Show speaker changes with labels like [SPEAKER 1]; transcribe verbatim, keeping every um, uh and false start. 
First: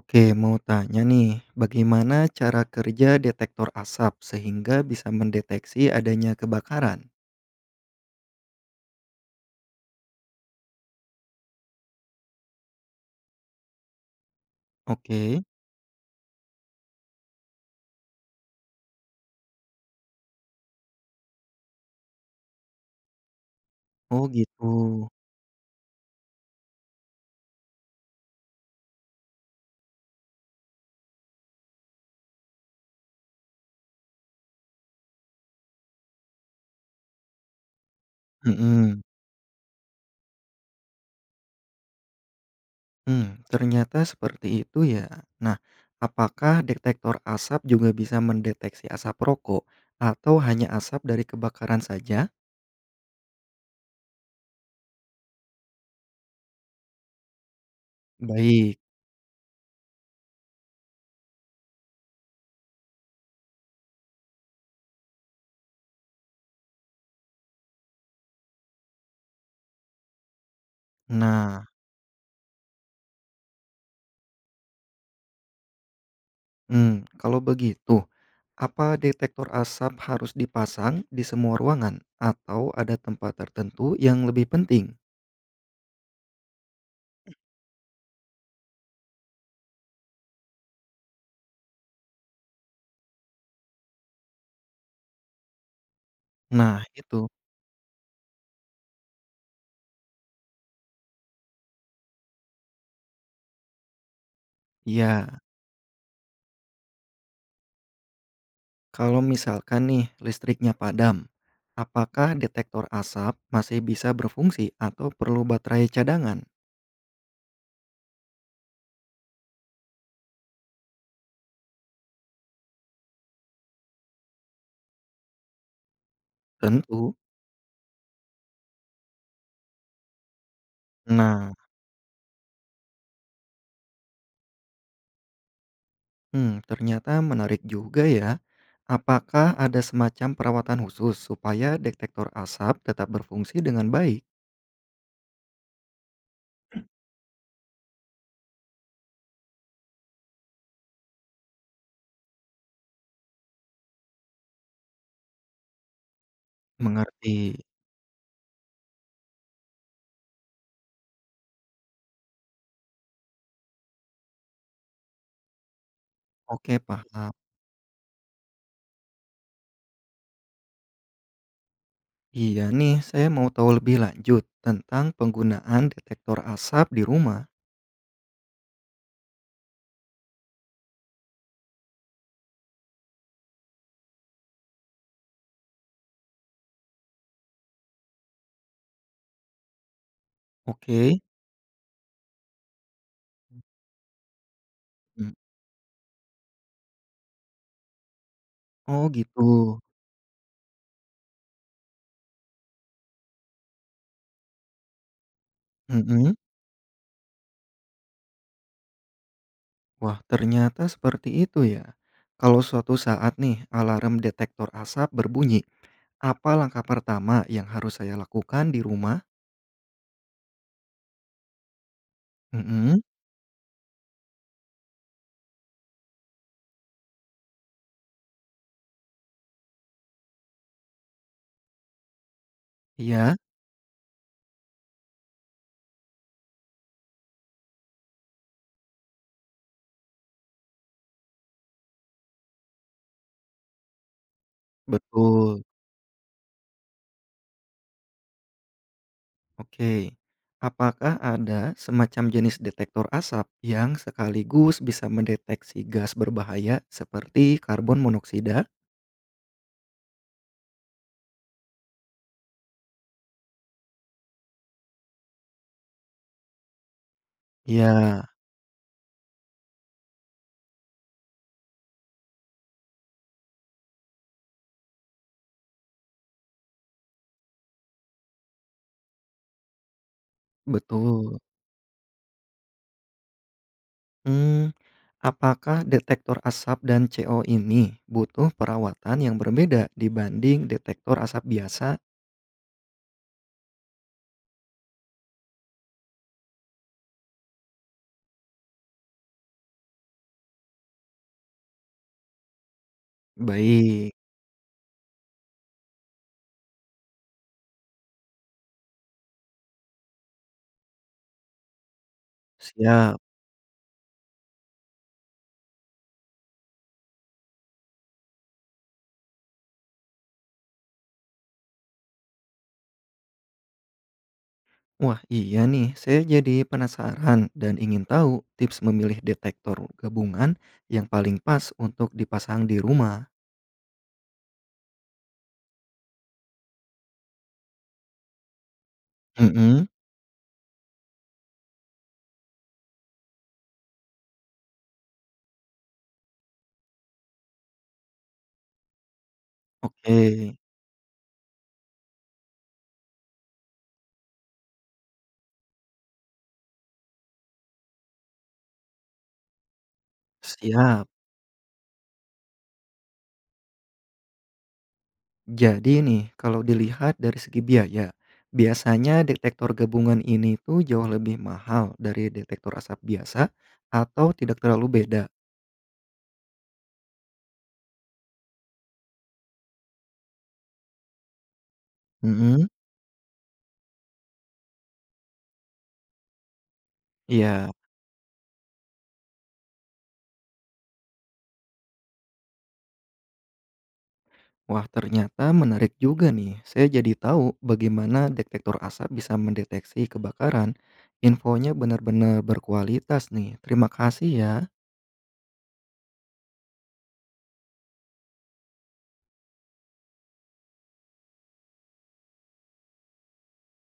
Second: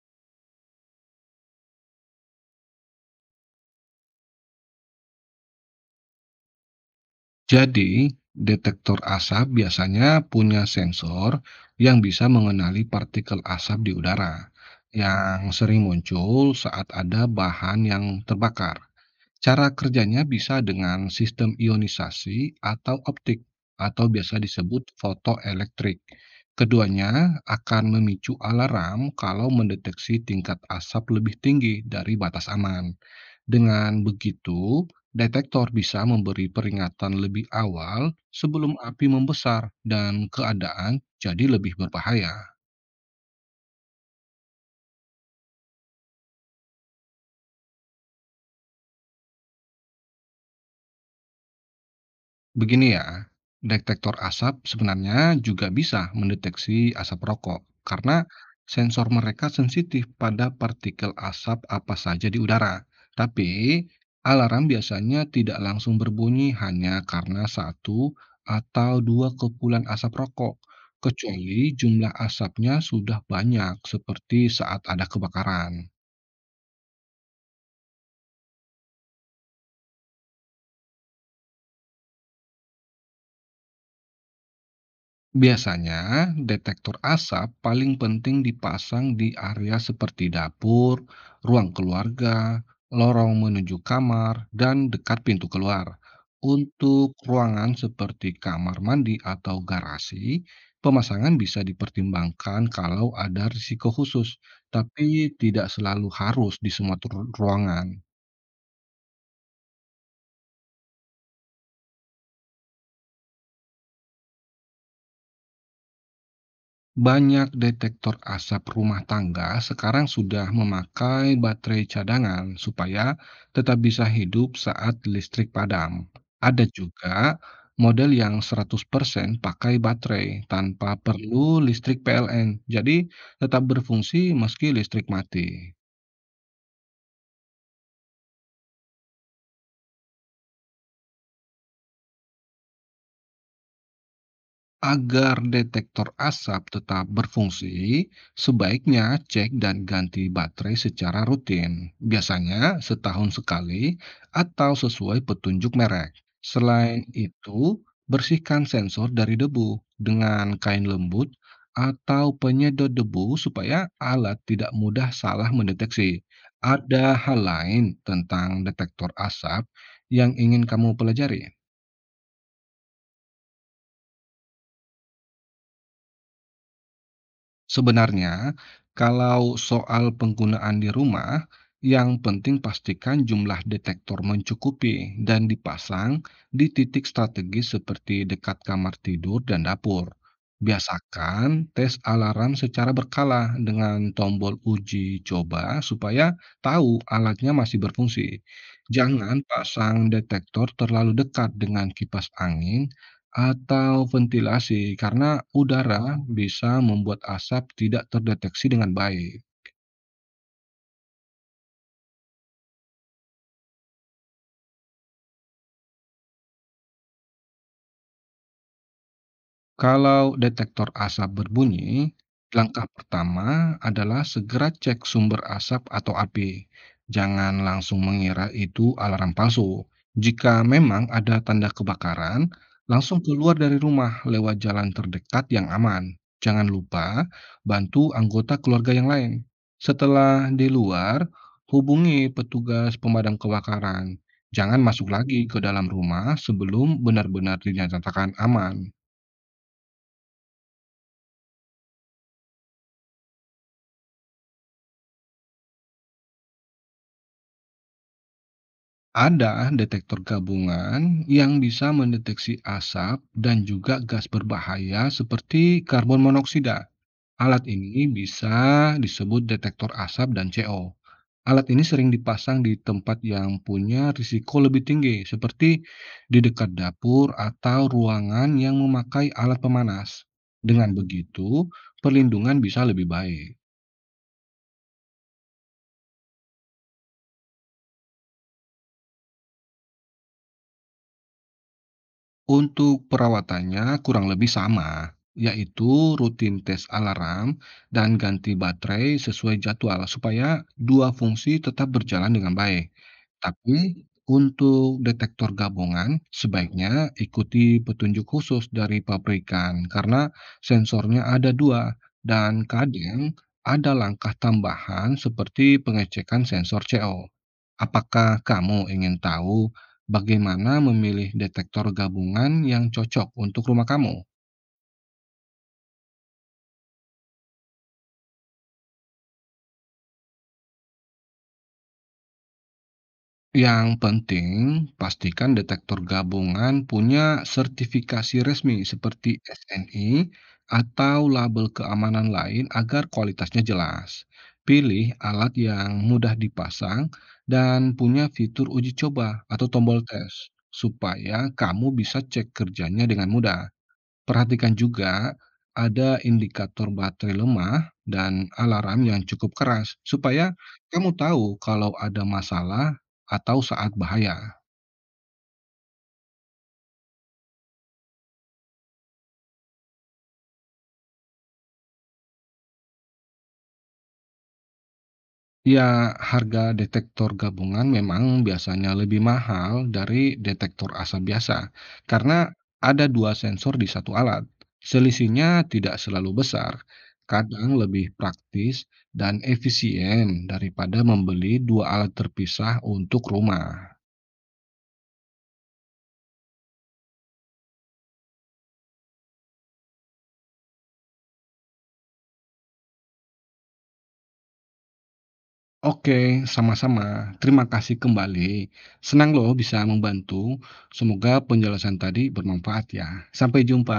[SPEAKER 1] Oke, mau tanya nih, bagaimana cara kerja detektor asap sehingga bisa mendeteksi adanya kebakaran?
[SPEAKER 2] Jadi, detektor asap biasanya punya sensor yang bisa mengenali partikel asap di udara
[SPEAKER 1] Oke,
[SPEAKER 2] yang sering muncul saat ada bahan yang terbakar. Cara kerjanya bisa dengan sistem ionisasi atau optik atau
[SPEAKER 1] oh
[SPEAKER 2] biasa
[SPEAKER 1] gitu.
[SPEAKER 2] disebut fotoelektrik. Keduanya akan memicu alarm kalau mendeteksi tingkat asap lebih tinggi dari batas aman. Dengan begitu, detektor bisa memberi peringatan lebih awal sebelum
[SPEAKER 1] Mm-mm.
[SPEAKER 2] api membesar dan keadaan jadi lebih berbahaya.
[SPEAKER 1] Hmm, ternyata seperti itu ya. Nah, apakah detektor asap juga bisa mendeteksi asap rokok atau hanya asap dari kebakaran saja?
[SPEAKER 2] Begini ya, detektor asap sebenarnya juga bisa mendeteksi asap rokok karena
[SPEAKER 1] Baik.
[SPEAKER 2] sensor mereka sensitif pada partikel asap apa saja di udara. Tapi alarm biasanya tidak langsung berbunyi hanya karena satu atau dua kepulan asap rokok, kecuali
[SPEAKER 1] Nah,
[SPEAKER 2] jumlah asapnya sudah banyak seperti saat ada kebakaran.
[SPEAKER 1] hmm, kalau begitu, apa detektor asap harus dipasang di semua ruangan atau ada tempat tertentu yang lebih penting?
[SPEAKER 2] Biasanya, detektor asap paling penting dipasang di area seperti dapur, ruang keluarga, lorong menuju kamar, dan dekat pintu keluar.
[SPEAKER 1] Nah
[SPEAKER 2] Untuk
[SPEAKER 1] itu,
[SPEAKER 2] ruangan seperti kamar mandi atau garasi, pemasangan bisa dipertimbangkan kalau ada risiko khusus, tapi
[SPEAKER 1] iya.
[SPEAKER 2] tidak selalu harus di semua tur- ruangan.
[SPEAKER 1] Kalau misalkan nih listriknya padam, apakah detektor asap masih bisa berfungsi atau perlu baterai cadangan?
[SPEAKER 2] Banyak detektor asap rumah tangga sekarang sudah memakai baterai cadangan supaya tetap bisa hidup saat listrik padam. Ada
[SPEAKER 1] Tentu.
[SPEAKER 2] juga model yang seratus persen pakai baterai tanpa perlu
[SPEAKER 1] Nah,
[SPEAKER 2] listrik P L N, jadi tetap berfungsi meski listrik mati.
[SPEAKER 1] hmm, ternyata menarik juga ya. Apakah ada semacam perawatan khusus supaya detektor asap tetap berfungsi dengan baik?
[SPEAKER 2] Agar detektor asap tetap berfungsi, sebaiknya cek dan ganti baterai secara rutin, biasanya setahun sekali atau sesuai petunjuk merek. Selain Mhm. itu,
[SPEAKER 1] Mengerti.
[SPEAKER 2] bersihkan sensor dari debu dengan kain lembut atau penyedot debu supaya alat tidak mudah salah mendeteksi.
[SPEAKER 1] Oke,
[SPEAKER 2] Ada
[SPEAKER 1] paham.
[SPEAKER 2] hal lain tentang detektor asap yang ingin kamu pelajari?
[SPEAKER 1] Iya nih, saya mau tahu lebih lanjut tentang penggunaan detektor asap di rumah.
[SPEAKER 2] Sebenarnya, kalau soal penggunaan di rumah, yang penting pastikan jumlah detektor mencukupi dan dipasang di titik strategis seperti dekat kamar tidur dan dapur.
[SPEAKER 1] Oke.
[SPEAKER 2] Biasakan tes alarm secara berkala dengan tombol uji
[SPEAKER 1] Mhm.
[SPEAKER 2] coba supaya tahu alatnya masih berfungsi.
[SPEAKER 1] Oh
[SPEAKER 2] Jangan
[SPEAKER 1] gitu.
[SPEAKER 2] pasang detektor terlalu dekat dengan kipas angin atau ventilasi, karena udara
[SPEAKER 1] Mhm.
[SPEAKER 2] bisa membuat asap tidak terdeteksi dengan baik.
[SPEAKER 1] Wah, ternyata seperti itu ya. Kalau suatu saat nih alarm detektor asap berbunyi, apa langkah pertama yang harus saya lakukan di rumah?
[SPEAKER 2] Kalau detektor asap berbunyi, langkah
[SPEAKER 1] Mhm,
[SPEAKER 2] pertama adalah segera cek sumber asap atau api. Jangan langsung mengira itu alarm palsu. Jika memang ada tanda kebakaran, langsung
[SPEAKER 1] iya,
[SPEAKER 2] keluar dari rumah lewat jalan terdekat yang aman. Jangan lupa bantu anggota keluarga yang lain. Setelah di luar, hubungi petugas pemadam kebakaran. Jangan masuk lagi ke
[SPEAKER 1] betul.
[SPEAKER 2] dalam rumah sebelum benar-benar dinyatakan aman.
[SPEAKER 1] Oke. Apakah ada semacam jenis detektor asap yang sekaligus bisa mendeteksi gas berbahaya seperti karbon monoksida?
[SPEAKER 2] Ada detektor gabungan yang bisa mendeteksi asap dan juga gas berbahaya seperti karbon monoksida. Alat ini
[SPEAKER 1] Iya,
[SPEAKER 2] bisa disebut detektor asap dan C O. Alat ini sering dipasang di tempat yang punya risiko lebih tinggi, seperti di dekat dapur atau ruangan yang memakai alat pemanas. Dengan
[SPEAKER 1] betul.
[SPEAKER 2] begitu, perlindungan bisa lebih baik.
[SPEAKER 1] Hmm, apakah detektor asap dan C O ini butuh perawatan yang berbeda dibanding detektor asap biasa?
[SPEAKER 2] Untuk perawatannya kurang lebih sama, yaitu rutin tes alarm dan ganti baterai sesuai jadwal supaya dua fungsi tetap berjalan dengan baik. Tapi
[SPEAKER 1] Baik,
[SPEAKER 2] untuk detektor gabungan sebaiknya ikuti petunjuk khusus dari pabrikan karena sensornya ada dua dan
[SPEAKER 1] siap.
[SPEAKER 2] kadang ada langkah tambahan seperti pengecekan sensor C O. Apakah kamu ingin tahu bagaimana memilih detektor gabungan yang cocok untuk rumah kamu?
[SPEAKER 1] Wah, iya nih, saya jadi penasaran dan ingin tahu tips memilih detektor gabungan yang paling pas untuk dipasang di rumah.
[SPEAKER 2] Yang penting, pastikan detektor gabungan punya sertifikasi resmi seperti
[SPEAKER 1] Mhm,
[SPEAKER 2] S N I atau label keamanan lain agar kualitasnya jelas. Pilih alat yang mudah dipasang dan punya fitur uji coba atau tombol
[SPEAKER 1] oke,
[SPEAKER 2] tes, supaya kamu bisa cek kerjanya dengan mudah. Perhatikan juga ada indikator baterai lemah dan alarm yang cukup keras supaya
[SPEAKER 1] siap.
[SPEAKER 2] kamu tahu kalau ada masalah atau saat bahaya.
[SPEAKER 1] Jadi nih, kalau dilihat dari segi biaya, biasanya detektor gabungan ini tuh jauh lebih mahal dari detektor asap biasa atau tidak terlalu beda?
[SPEAKER 2] Ya, harga detektor gabungan memang biasanya lebih mahal dari detektor asap biasa karena
[SPEAKER 1] Mhm.
[SPEAKER 2] ada dua sensor di satu alat. Selisihnya tidak selalu besar, kadang
[SPEAKER 1] Iya,
[SPEAKER 2] lebih praktis dan efisien daripada membeli dua alat terpisah untuk rumah.
[SPEAKER 1] wah ternyata menarik juga nih. Saya jadi tahu bagaimana detektor asap bisa mendeteksi kebakaran. Infonya benar-benar berkualitas nih. Terima kasih ya.
[SPEAKER 2] Oke, sama-sama. Terima kasih kembali. Senang loh bisa membantu. Semoga penjelasan tadi bermanfaat ya. Sampai jumpa.